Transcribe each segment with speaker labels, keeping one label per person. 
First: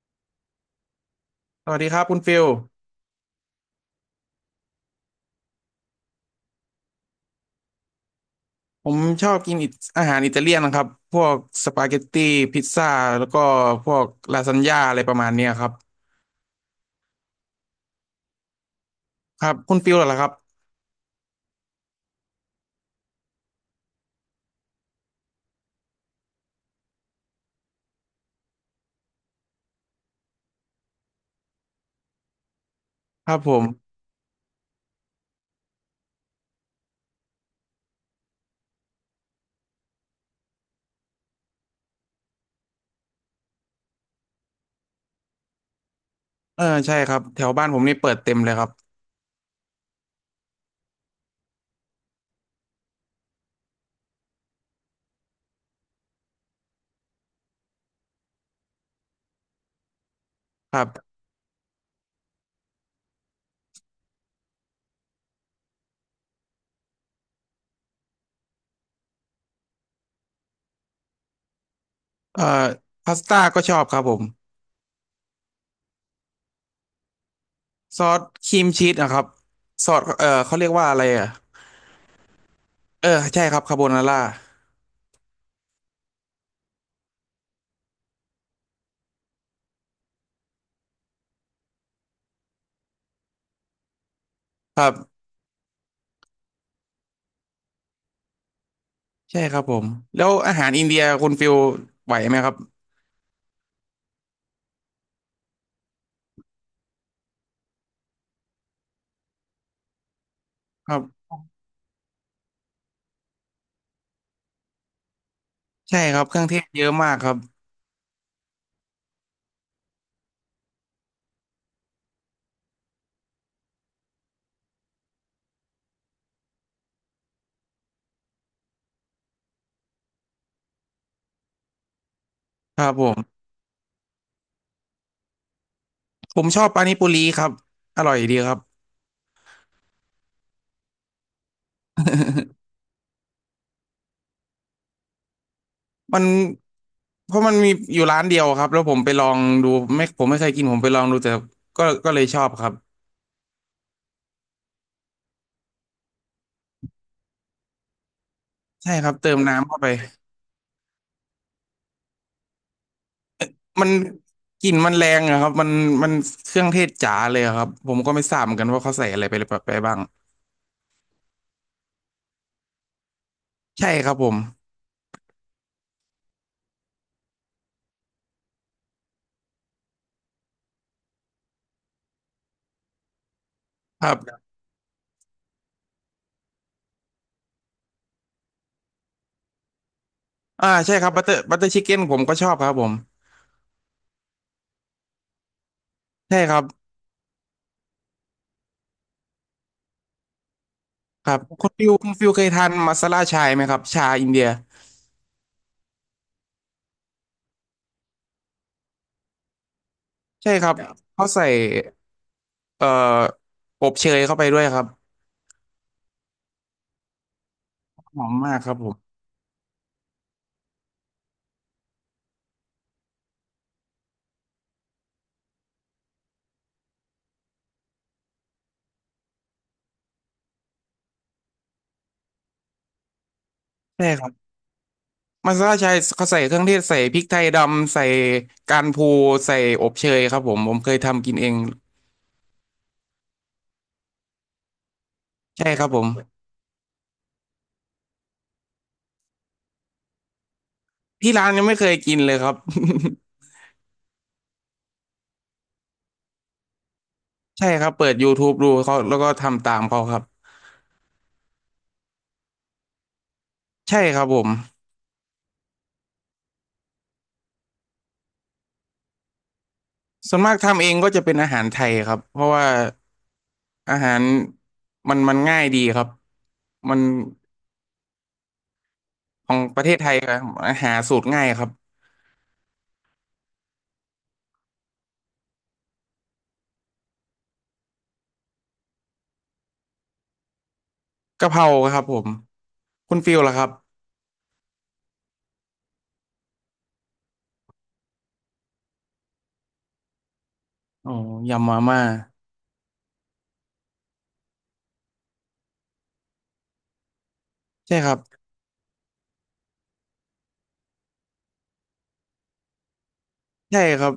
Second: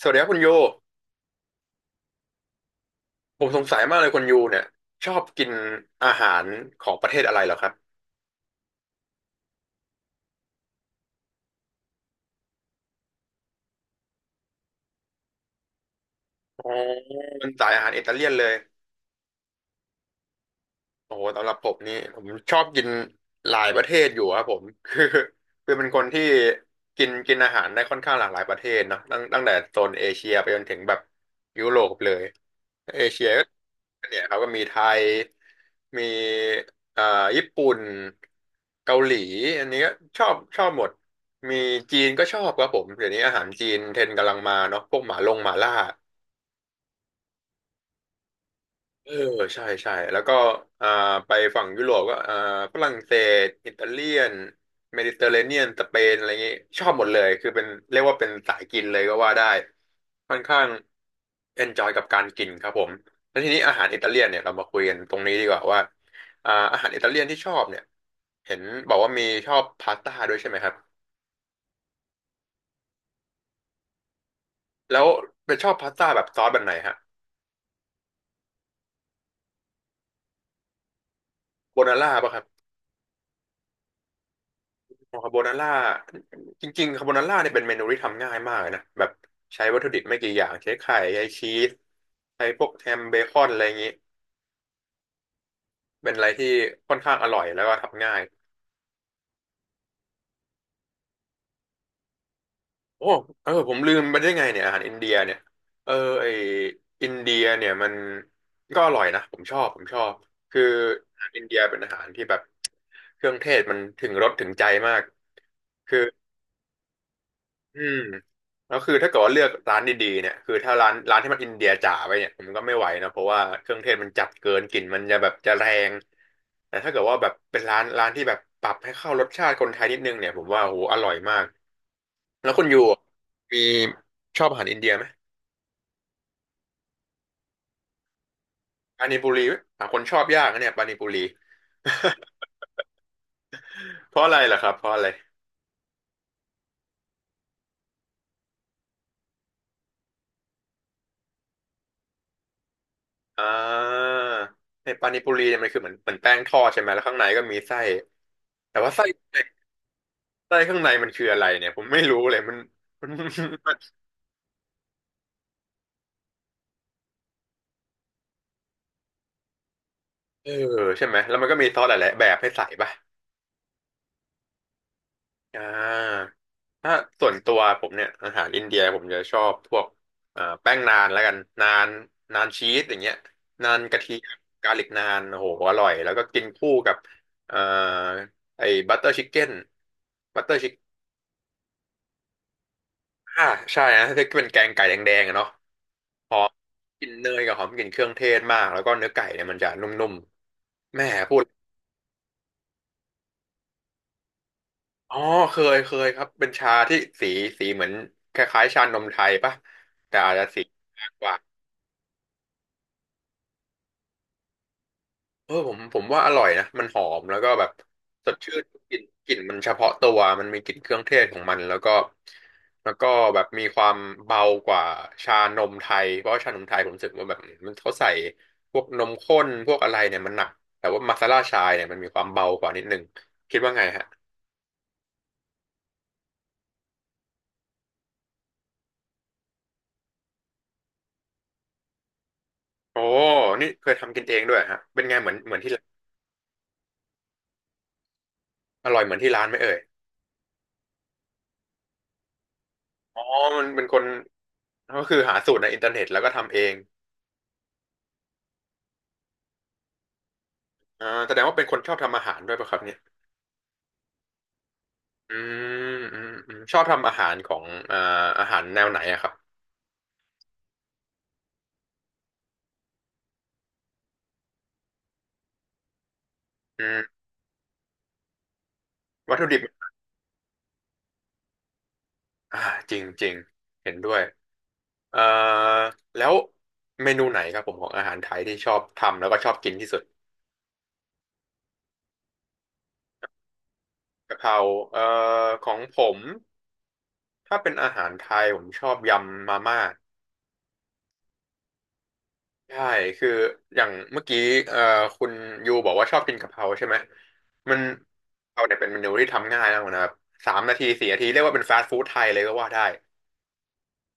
Speaker 1: สวัสดีครับคุณยู
Speaker 2: สวัสดีครับคุณฟิล
Speaker 1: ผมสงสัยมากเลยคุณยูเนี่ยชอบกินอาหารของประเทศอะไรเหรอครับ
Speaker 2: ผมชอบกินอาหารอิตาเลียนนะครับพวกสปาเกตตี้พิซซ่าแล้วก็พวกลาซานญ่าอะไรประมาณเนี้ยครับ
Speaker 1: อ๋อเป็นสายอาหารอิตาเลียนเลย
Speaker 2: ครับคุณฟิลเหรอครับ
Speaker 1: โอ้โหสำหรับผมนี่ผมชอบกินหลายประเทศอยู่ครับผม คือเป็นคนที่กินกินอาหารได้ค่อนข้างหลากหลายประเทศเนอะตั้งแต่โซนเอเชียไปจนถึงแบบยุโรปเลย เอเชี
Speaker 2: ค
Speaker 1: ย
Speaker 2: รับ
Speaker 1: ก
Speaker 2: ผม
Speaker 1: ็เนี่ยเขาก็มีไทย มีอ่าญี่ปุ่น เกาหลีอันนี้ก็ชอบหมด มีจีนก็ชอบครับผม เดี๋ยวนี้อาหารจีนเทรนด์กำลังมาเนาะพวกหมาล่า
Speaker 2: เออใช่ครับแถวบ้านผมนี่เปิดเต็มเลยครับ
Speaker 1: เออใช่ใช่แล้วก็อ่าไปฝั่งยุโรปก็ฝรั่งเศสอิตาเลียนเมดิเตอร์เรเนียนสเปนอะไรเงี้ยชอบหมดเลยคือเป็นเรียกว่าเป็นสายกินเลยก็ว่าได้ค่อนข้าง
Speaker 2: ครับ
Speaker 1: เอนจอยกับการกินครับผมแล้วทีนี้อาหารอิตาเลียนเนี่ยเรามาคุยกันตรงนี้ดีกว่าว่าอาหารอิตาเลียนที่ชอบเนี่ยเห็นบอกว่ามีชอบพาสต้าด้วยใช่ไหมครับ
Speaker 2: เอ่อพาสต้าก็ชอบครับผม
Speaker 1: แล้วเป็นชอบพาสต้าแบบซอสแบบไหนฮะ
Speaker 2: ซอสครีมชีสนะครับซอสเขาเรียกว่าอะไรอ่ะ
Speaker 1: โบนาร่าป่ะครับ
Speaker 2: เออใช่ครับคาโบนาร่า
Speaker 1: คาโบนาร่าจริงๆคาโบนาร่าเนี่ยเป็นเมนูที่ทำง่ายมากเลยนะแบบใช้วัตถุดิบไม่กี่อย่างใช้ไข่ใช้ชีสใช้พวกแฮมเบคอนอะไรอย่างนี้
Speaker 2: ครับ
Speaker 1: เป็นอะไรที่ค่อนข้างอร่อยแล้วก็ทำง่าย
Speaker 2: ใช่ครับผมแล้วอาหารอินเดียคุณฟิลไหวไหมครับ
Speaker 1: โอ้เออผมลืมไปได้ไงเนี่ยอาหารอินเดียเนี่ยเออไออินเดียเนี่ยมันก็อร่อยนะผมชอบคือ
Speaker 2: ครั
Speaker 1: อาหา
Speaker 2: บ
Speaker 1: รอินเดียเป็นอาหารที่แบบเครื่องเทศมันถึงรสถึงใจมากคือ
Speaker 2: ใช่ครับเครื่องเทศเยอะมากครับ
Speaker 1: อืมแล้วคือถ้าเกิดว่าเลือกร้านดีๆเนี่ยคือถ้าร้านที่มันอินเดียจ๋าไปเนี่ยผมก็ไม่ไหวนะเพราะว่าเครื่องเทศมันจัดเกินกลิ่นมันจะแบบจะแรงแต่ถ้าเกิดว่าแบบเป็นร้านที่แบบปรับให้เข้ารสชาติคนไทยนิดนึงเนี่ยผมว่าโหอร่อยมากแล้วคุณยู
Speaker 2: ครับ
Speaker 1: อะ
Speaker 2: ผม
Speaker 1: มีชอบอาหารอินเดียไหม
Speaker 2: ผมชอบปานิปุรีครับอร่อยดีครับ
Speaker 1: ปานิปุรีไหมหาคนชอบยากนะเนี่ยปานิปุรี เพราะอะไรล่ะครับเพราะอะไร
Speaker 2: มันเพราะมันมีอยู่ร้านเดียวครับแล้วผมไปลองดูไม่ผมไม่เคยกินผมไปลองดูแต่ก็เลยชอบครับ
Speaker 1: อ่าในปานิปุรีเนี่ยมันคือเหมือนแป้งทอดใช่ไหมแล้วข้างในก็มีไส้แต่
Speaker 2: ใช่
Speaker 1: ว่าไส้
Speaker 2: ครับเติมน้ำเข้าไป
Speaker 1: ไส้ข้างในมันคืออะไรเนี่ยผมไม่รู้เลยมันมัน
Speaker 2: มันกลิ่นมันแรงอะครับมันมันเครื่องเทศจ๋าเลยอะครับผมก็ไม่ทราบเหมือนกันว่าเขาใส่อะไรไปบ้าง
Speaker 1: เออใช่ไหมแล้วมันก็มีซอสหลายๆแบบให้ใส่ป่ะ
Speaker 2: ใช่ครับผม
Speaker 1: อ่าถ้าส่วนตัวผมเนี่ยอาหารอินเดียผมจะชอบพวกแป้งนานแล้วกันนานนานชีสอย่างเงี้ยนานกระ
Speaker 2: ค
Speaker 1: เที
Speaker 2: รั
Speaker 1: ยม
Speaker 2: บ
Speaker 1: กาลิกนานโอ้โหอร่อยแล้วก็กินคู่กับเอ่อไอ้บัตเตอร์ชิคเก้นบัตเตอร์
Speaker 2: อ่า
Speaker 1: ชิค
Speaker 2: ใช่ครับบัตเตอร์ชิคเก้นผมก็ชอบครับผม
Speaker 1: อ่าใช่นะที่เป็นแกงไก่แดงๆอะเนาะห
Speaker 2: ใช่
Speaker 1: อม
Speaker 2: ครับ
Speaker 1: กลิ่นเนยกับหอมกลิ่นเครื่องเทศมากแล้วก็เนื้อไก่เนี่ยมันจะนุ่มๆแม่
Speaker 2: ค
Speaker 1: พู
Speaker 2: รับ
Speaker 1: ด
Speaker 2: คุณฟิวคุณฟิวเคยทานมาซาล่าชายไหมครับชาอินเดีย
Speaker 1: อ๋อเคยครับเป็นชาที่สีสีเหมือนคล้ายๆชานมไทยปะแต่อาจจะ
Speaker 2: ใช่
Speaker 1: สี
Speaker 2: ครับ
Speaker 1: มากก
Speaker 2: เขา
Speaker 1: ว่า
Speaker 2: ใส่ เอ่ออบเชยเข้าไปด้วยครับ
Speaker 1: เออผมว่าอร่อยนะมันหอมแล้วก็แบบ
Speaker 2: หอ
Speaker 1: ส
Speaker 2: ม
Speaker 1: ดชื่
Speaker 2: มาก
Speaker 1: น
Speaker 2: ครับผ
Speaker 1: ก
Speaker 2: ม
Speaker 1: ลิ่นกลิ่นมันเฉพาะตัวมันมีกลิ่นเครื่องเทศของมันแล้วก็แบบมีความเบากว่าชานมไทยเพราะว่าชานมไทยผมรู้สึกว่าแบบมันเขาใส่พวกนมข้นพวกอะไรเนี่ยมันหนักแต่ว่ามาซาล่าชายเนี่ยมันมีความเบากว่านิดนึงคิดว่าไงฮะ
Speaker 2: ใช่ครับมัสตาร์ดใช้เขาใส่เครื่องเทศใส่พริกไทยดำใส่การพูใส่อบเชยครับผมผมเคยทำกินเอง
Speaker 1: โอ้นี่เคยทำกินเองด้วยฮะเป็นไงเหมือน
Speaker 2: ใช่
Speaker 1: ที่
Speaker 2: ค
Speaker 1: ร้า
Speaker 2: รับ
Speaker 1: น
Speaker 2: ผม
Speaker 1: อร่อยเหมือนที่ร้านไหมเอ่ย
Speaker 2: ที่ร้านยังไม่เคยกินเลยครับ
Speaker 1: อ๋อมันเป็นคนก็คือหาสูตรในอินเทอร์เน็ตแล้วก็ทำเอง
Speaker 2: ใช่ครับเปิดย o ทูบ b e ดูเขาแล้วก็ทำตามเขาครับ
Speaker 1: แสดงว่าเป็นคนชอบทำอาหารด้วยป่ะครับเนี่ย
Speaker 2: ใช่ครับผม
Speaker 1: อืชอบทำอาหารของอ่าอาหารแนวไหนอะครับ
Speaker 2: ส่วนมากทำเองก็จะเป็นอาหารไทยครับเพราะว่าอาหารมันง่ายดีครับ
Speaker 1: อื
Speaker 2: มัน
Speaker 1: มวัตถุ
Speaker 2: ขอ
Speaker 1: ดิ
Speaker 2: ง
Speaker 1: บ
Speaker 2: ประเทศไทยครับหาสูตรง่ายครับ
Speaker 1: อ่าจริงจริงเห็นด้วยเอ่อแล้วเมนูไหนครับผมของอาหารไทยที่ชอบทำแล้วก็ชอบกินที่สุด
Speaker 2: กะเพราครับผมคุณฟิลล่ะครับ
Speaker 1: กะเพราเอ่อของผมถ้าเป็นอาหารไทยผมชอบยำมาม่า
Speaker 2: อ๋อยำมาม่า
Speaker 1: ใช่คืออย่างเมื่อกี้เอ่อคุณยูบอกว่าชอบกินกะเพราใช่ไหมมัน
Speaker 2: ใช่ครับ
Speaker 1: กะเพราเนี่ยเป็นเมนูที่ทำง่ายมากนะครับสามนาทีสี่นาทีเรียกว่าเป็นฟาสต์ฟู้ดไทยเลยก็ว่าได้
Speaker 2: ใช่ครับ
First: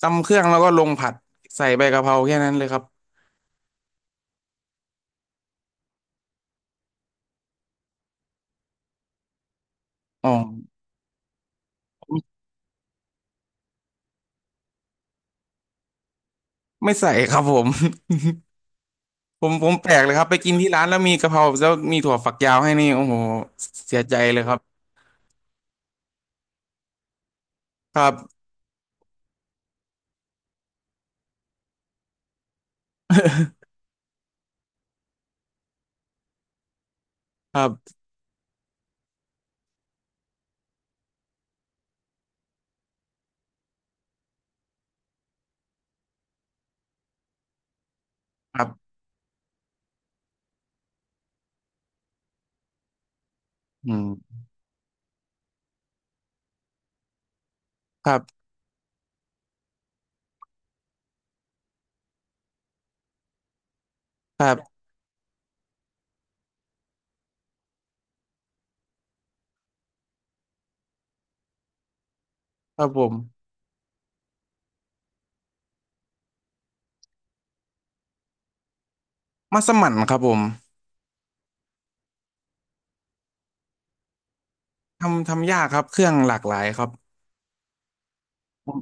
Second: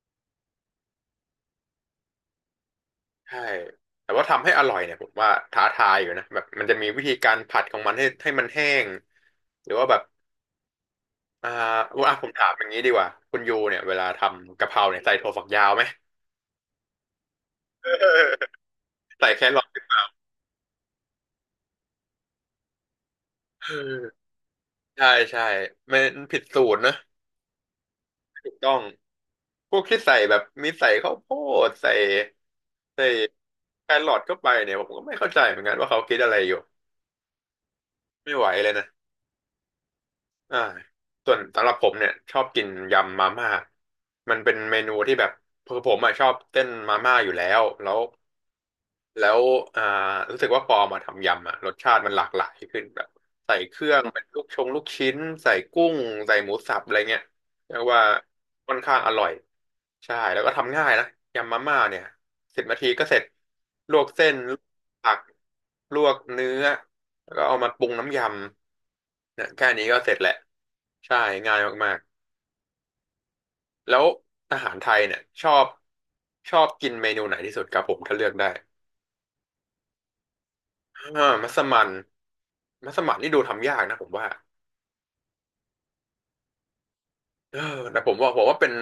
Speaker 2: ตำเครื่องแล้วก็ลงผัดใส่ใบกะเพราแค่นั้นเลยครับ
Speaker 1: ใช่แต่ว่าทำให้อร่อยเนี่ยผมว่าท้าทายอยู่นะแบบมันจะมีวิธีการผัดของมันให้มันแห้งหรือว่าแบบ
Speaker 2: อ๋อ
Speaker 1: อ่าว่า
Speaker 2: ไม่
Speaker 1: ผมถามอย่างนี้ดีกว่าคุณยูเนี่ยเวลาทำกะเพราเนี่ยใส่ถั่วฝักยาวไหม
Speaker 2: ไม่ใส่ครับผม
Speaker 1: ใส่แค
Speaker 2: ผม
Speaker 1: รอ
Speaker 2: ผม
Speaker 1: ท
Speaker 2: แปลกเลยครับไปกินที่ร้านแล้วมีกะเพราแล้วมีถั่วฝักยาวให้นี่โอ้โห
Speaker 1: เอ
Speaker 2: เสียใจ
Speaker 1: อ
Speaker 2: เลยครับ
Speaker 1: ใช่ใช่ไม่ผิดสูตรนะ
Speaker 2: ครับ
Speaker 1: ถูกต้อง พวกที่ใส่แบบมีใส่ข้าวโพดใส่ใส่แครอทเข้าไปเนี่ยผมก็ไม่เข้าใจเหมือนกันว่าเขาคิดอะไรอยู่
Speaker 2: ครับ
Speaker 1: ไม่ไหวเลยนะอ่าส่วนสำหรับผมเนี่ยชอบกินยำมาม่ามันเป็นเมนูที่แบบคือผมอะชอบเต้นมาม่าอยู่แล้วแล้ว
Speaker 2: ครับ
Speaker 1: แล้วอ่ารู้สึกว่าพอมาทำยำอ่ะรสชาติมันหลากหลายขึ้นแบบใส่เครื่
Speaker 2: อื
Speaker 1: องเป็น
Speaker 2: ม
Speaker 1: ลูกชิ้นใส่กุ้งใส่หมูสับอะไรเงี้ยเรียกว่า
Speaker 2: ครับ
Speaker 1: ค่อนข้างอร่อยใช่แล้วก็ทำง่ายนะยำมาม่าเนี่ยสิบนาทีก็เสร็จลวกเส้น
Speaker 2: ค
Speaker 1: ล
Speaker 2: รั
Speaker 1: วก
Speaker 2: บ
Speaker 1: ผักลวกเนื้อแล้วก็เอามาปรุงน้ำยำเนี่ยแค่นี้ก็เสร็จแหละใช่ง่ายมาก
Speaker 2: ครับผม
Speaker 1: ๆแล้วอาหารไทยเนี่ยชอบชอบกินเมนูไหนที่สุดครับผมถ้าเลือกได้
Speaker 2: มัสมั่นครับผม
Speaker 1: อ่ามัสมั่นมัสมั่นนี่ดูทำยากนะผมว่า
Speaker 2: ทำยากครับเครื่องหลากหลายครับ
Speaker 1: เออแต่ผมว่าเป็น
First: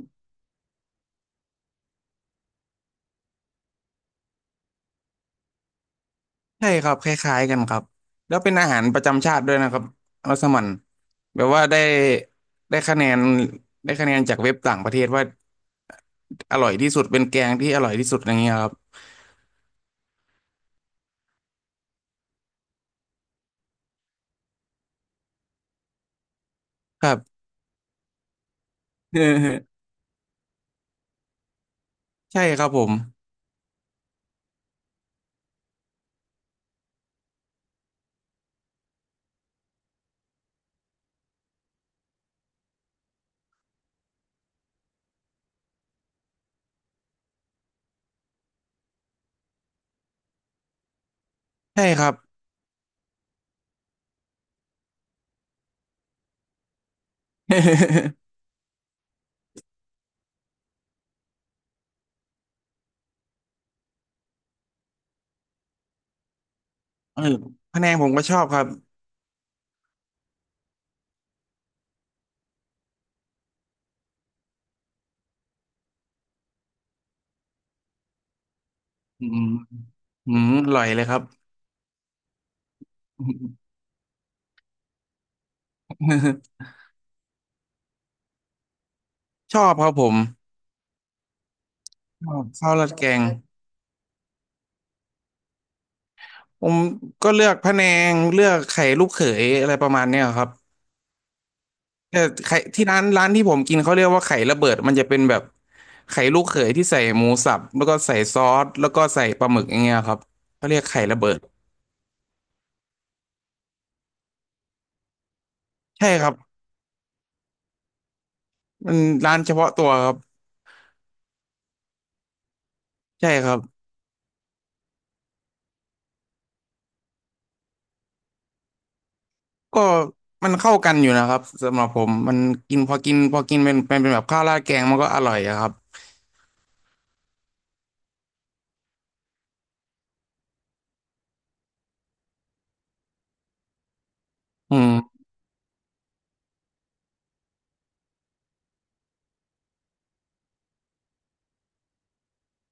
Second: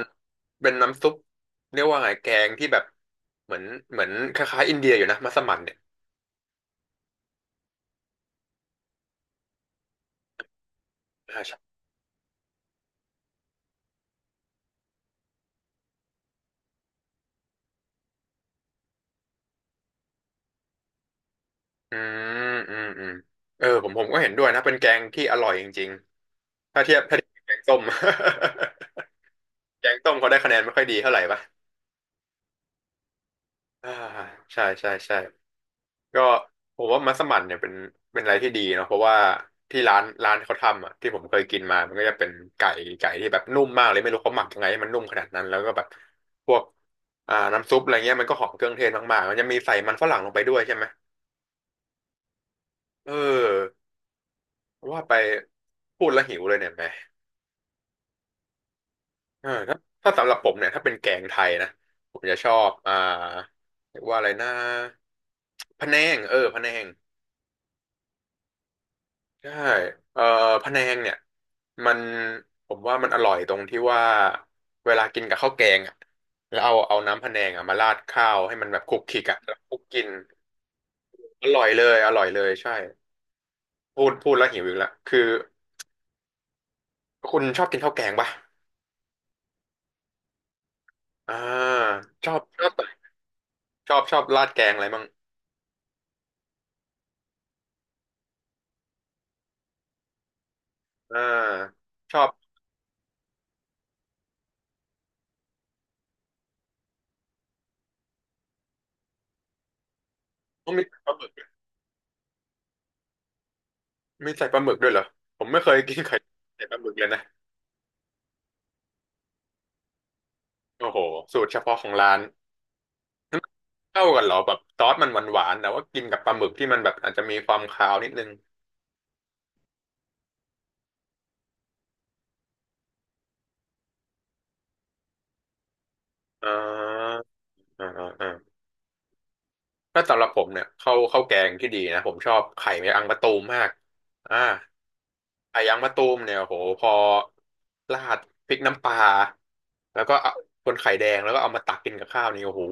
Speaker 1: เป็นน้ำซุปเรียกว่าไงแกงที่แบบเหมือนเหมือนคล้ายๆอินเดียอยู่นะมัสมั่นเนี่ย
Speaker 2: ใช่ครับคล้ายๆกันครับแล้วเป็นอาหารประจำชาติด้วยนะครับมัสมั่น
Speaker 1: อ่า
Speaker 2: แบบ
Speaker 1: ใช่
Speaker 2: ว่าได้ได้คะแนนได้คะแนนจากเว็บต่างประเทศว่าอร่อยที่สุดเป็นแกงที่อร่อยที่สุดอย่างเงี้ยครับ
Speaker 1: อืมอืมอืมเออผมก็เห็นด้วยนะเป็นแกงที่อร่อยจริงๆ
Speaker 2: ครั
Speaker 1: ถ้า
Speaker 2: บ
Speaker 1: เทียบกับแกงส้ม แกงต้มเขาได้คะแนนไม่ค่อยดีเท่าไหร่ปะ
Speaker 2: ใช่ครับผม
Speaker 1: อ่าใช่ใช่ใช่ ก็ผมว่ามัสมั่นเนี่ยเป็นเป็นอะไรที่ดีเนาะเพราะว่าที่ร้านเขาทำอ่ะที่ผมเคยกินมามันก็จะเป็นไก่ไก่ที่แบบนุ่มมากเลยไม่รู้เขาหมักยังไงให้มันนุ่มขนาดนั้นแล้วก็แบบพวกน้ำซุปอะไรเงี้ยมันก็หอมเครื่องเทศมากๆมันจะมีใส่มันฝรั่งลงไปด้วยใช่ไหม
Speaker 2: ใช่ครับ
Speaker 1: เออว่าไปพูดแล้วหิวเลยเนี่ยแหม เออถ้าถ้าสำหรับผมเนี่ยถ้าเป็นแกงไทยนะผมจะชอบเรียกว่าอะไรนะพะแนงเออพะแนง
Speaker 2: เออพะแนงผมก็ชอบครับ
Speaker 1: ใช่เอ่อพะแนงเนี่ยมันผมว่ามันอร่อยตรงที่ว่าเวลากินกับข้าวแกงอ่ะแล้วเอาน้ำพะแนงอ่ะมาราดข้าวให้มันแบบคลุกคลิก
Speaker 2: อื
Speaker 1: อ่ะ
Speaker 2: ม
Speaker 1: แล้วคลุกกิน
Speaker 2: อืมอร่อยเลยครับ
Speaker 1: อร่อยเลยอร่อยเลยใช่พูดแล้วหิวอีกแลวคือ คุณชอบกินข้าวแกงป่ะ
Speaker 2: ชอบครับผม
Speaker 1: อ่าช
Speaker 2: ช
Speaker 1: อ
Speaker 2: อ
Speaker 1: บ
Speaker 2: บ
Speaker 1: ชอ
Speaker 2: ข้า
Speaker 1: บ
Speaker 2: วราดแกง
Speaker 1: ชอบชอบราดแกงอะไรมั่ง
Speaker 2: ผมก็เลือกพะแนงเลือกไข่ลูกเขยอะไรประมาณเนี้ยครับ
Speaker 1: อ่าช
Speaker 2: แต่
Speaker 1: อบ
Speaker 2: ไข่ที่ร้านที่ผมกินเขาเรียกว่าไข่ระเบิดมันจะเป็นแบบไข่ลูกเขยที่ใส่หมูสับแล้วก็ใส่ซอสแล้วก็ใส่ปลาหมึกอย่างเงี้ยครับเขา
Speaker 1: ต้อง
Speaker 2: เรีย
Speaker 1: มี
Speaker 2: ก
Speaker 1: ใส่
Speaker 2: ไข่
Speaker 1: ปลา
Speaker 2: ระ
Speaker 1: หมึ
Speaker 2: เบิ
Speaker 1: ก
Speaker 2: ด
Speaker 1: ด้วยมีใส่ปลาหมึกด้วยเหรอผมไม่เคยกิน
Speaker 2: ใช่
Speaker 1: ไข่
Speaker 2: ครับ
Speaker 1: ใส่ปลาหมึกเลยนะ
Speaker 2: มันร้านเฉพาะตัวครับ
Speaker 1: โอ้โหสูตรเฉพาะของร้าน
Speaker 2: ใช่ครับ
Speaker 1: เข้ากันเหรอแบบซอสมันหวานๆแต่ว่ากินกับปลาหมึกที่มันแบบอาจจะมีความคาวนิดนึง
Speaker 2: ก็มันเข้ากันอยู่นะครับสำหรับผมมันกินพอกินเป็นแบบข้าวราดแกงมันก็อร่อยอะครับ
Speaker 1: อ่าอ่าอ่าอ่าถ้าสำหรับผมเนี่ยข้าวแกงที่ดีนะผมชอบไข่แมงอังมะตูมมากอ่า
Speaker 2: อืม
Speaker 1: ไข่แมงอังมะตูมเนี่ยโหพอราดพริกน้ำปลาแล้วก็เอาคนไข่แดงแล้วก็เอามาตักกินกับข้าวนี่โอ้โห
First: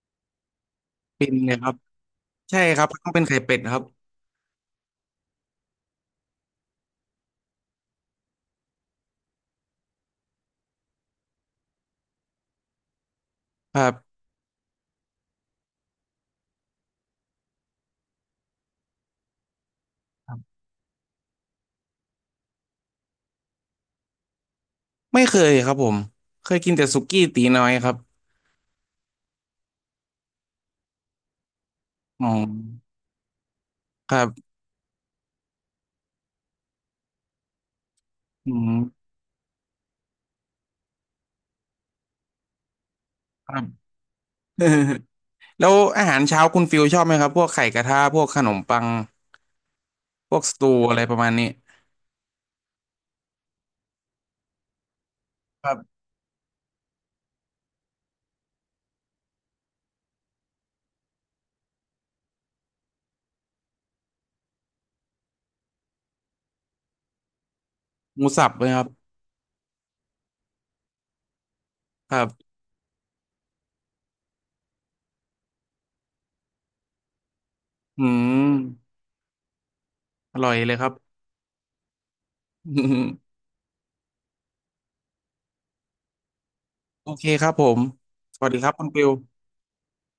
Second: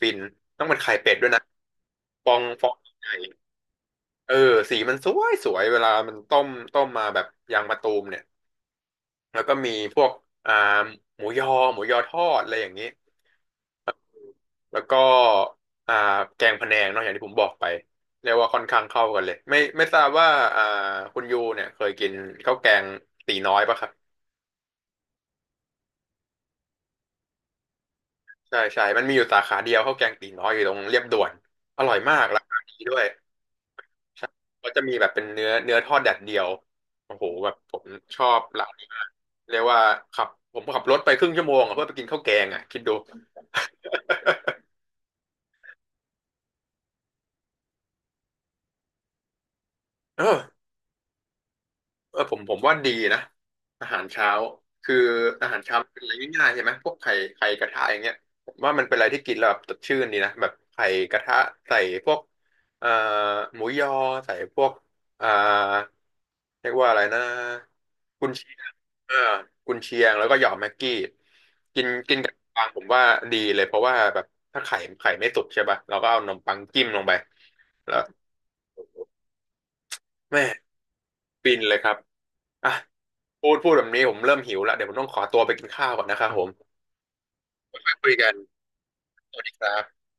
Speaker 1: ฟินต้องเป็นไข่เป็ด
Speaker 2: ฟิ
Speaker 1: ด้วย
Speaker 2: น
Speaker 1: นะ
Speaker 2: เลยครับ
Speaker 1: ฟอง
Speaker 2: ใช่
Speaker 1: ฟอง
Speaker 2: ครับ
Speaker 1: ให
Speaker 2: ต้อ
Speaker 1: ญ่
Speaker 2: งเป็นไข่เป็ดครับ
Speaker 1: เออสีมันสวยสวยเวลามันต้มต้มมาแบบยางมะตูมเนี่ย แล้วก็มีพวกอ่าหมูยอหมูยอทอดอะไรอย่างนี้
Speaker 2: ครับ
Speaker 1: แล้วก็อ่าแกงพะแนงเนอะอย่างที่ผมบอกไปเรียกว่าค่อนข้างเข้ากันเลยไม่ทราบว่า
Speaker 2: ครับ
Speaker 1: อ่าคุณยูเนี่ยเคยกินข้าวแกงตีน้อยปะครับ
Speaker 2: ไม่เคยครับผมเคยกินแต่สุกี้ตีน้อยครับ
Speaker 1: ใช่ใช่มันมีอยู่สาขาเดียวข้าวแกงตีน้อยอยู่ตรงเรียบด่วนอร่อยมาก
Speaker 2: อ๋อ
Speaker 1: ราคาดีด้วย
Speaker 2: ครั
Speaker 1: ใช่
Speaker 2: บ
Speaker 1: ก็จะมีแบบเป็นเนื้อเนื้อทอดแดดเดียวโอ้โหแบบผมชอบ
Speaker 2: อื
Speaker 1: ร้านนี้มาก
Speaker 2: ม
Speaker 1: เรียกว่าขับผมขับรถไปครึ่งชั่วโมงอะเพื่อไปกินข้าวแกงอ่ะคิดดู
Speaker 2: ครับ แล้วอาหารเช้าคุณฟิลชอบไหมครับพวกไข่กระทะพวกขนมปัง
Speaker 1: เอ
Speaker 2: พ
Speaker 1: อ
Speaker 2: วกสตูอะไรประมาณนี้
Speaker 1: เออผมว่าดีนะอาหารเช้าคืออาหาร
Speaker 2: ครั
Speaker 1: เช้ามัน
Speaker 2: บ
Speaker 1: เป็นอะไรง่ายๆใช่ไหมพวกไข่ไข่กระทะอย่างเงี้ยผมว่ามันเป็นอะไรที่กินแล้วแบบสดชื่นดีนะแบบไข่กระทะใส่พวกเอ่อหมูยอใส่พวกเอ่อเรียกว่าอะไรนะ
Speaker 2: ห
Speaker 1: กุ
Speaker 2: มู
Speaker 1: น
Speaker 2: สั
Speaker 1: เชี
Speaker 2: บ
Speaker 1: ย
Speaker 2: ไหม
Speaker 1: ง
Speaker 2: ครับ
Speaker 1: เออกุนเชียงแล้วก็หยอดแม็กกี้กิน
Speaker 2: ค
Speaker 1: กิน
Speaker 2: รั
Speaker 1: กับนม
Speaker 2: บ
Speaker 1: ปังผมว่าดีเลยเพราะว่าแบบถ้าไข่ไข่ไม่สุกใช่ป่ะเราก็เอานมปังจิ้มลงไปแล้ว
Speaker 2: อืมอ
Speaker 1: แม่
Speaker 2: ร่อยเลยครับ
Speaker 1: ฟินเลยครับอ่ะ พูดแบบนี้ผมเริ่มหิวละเดี๋ยวผมต้องขอตัวไปกินข้าวก่อนนะครับผม
Speaker 2: โอเคครับผม
Speaker 1: ไปคุยกัน
Speaker 2: สวัสดีครับคุณฟิล
Speaker 1: สวัสดีครับ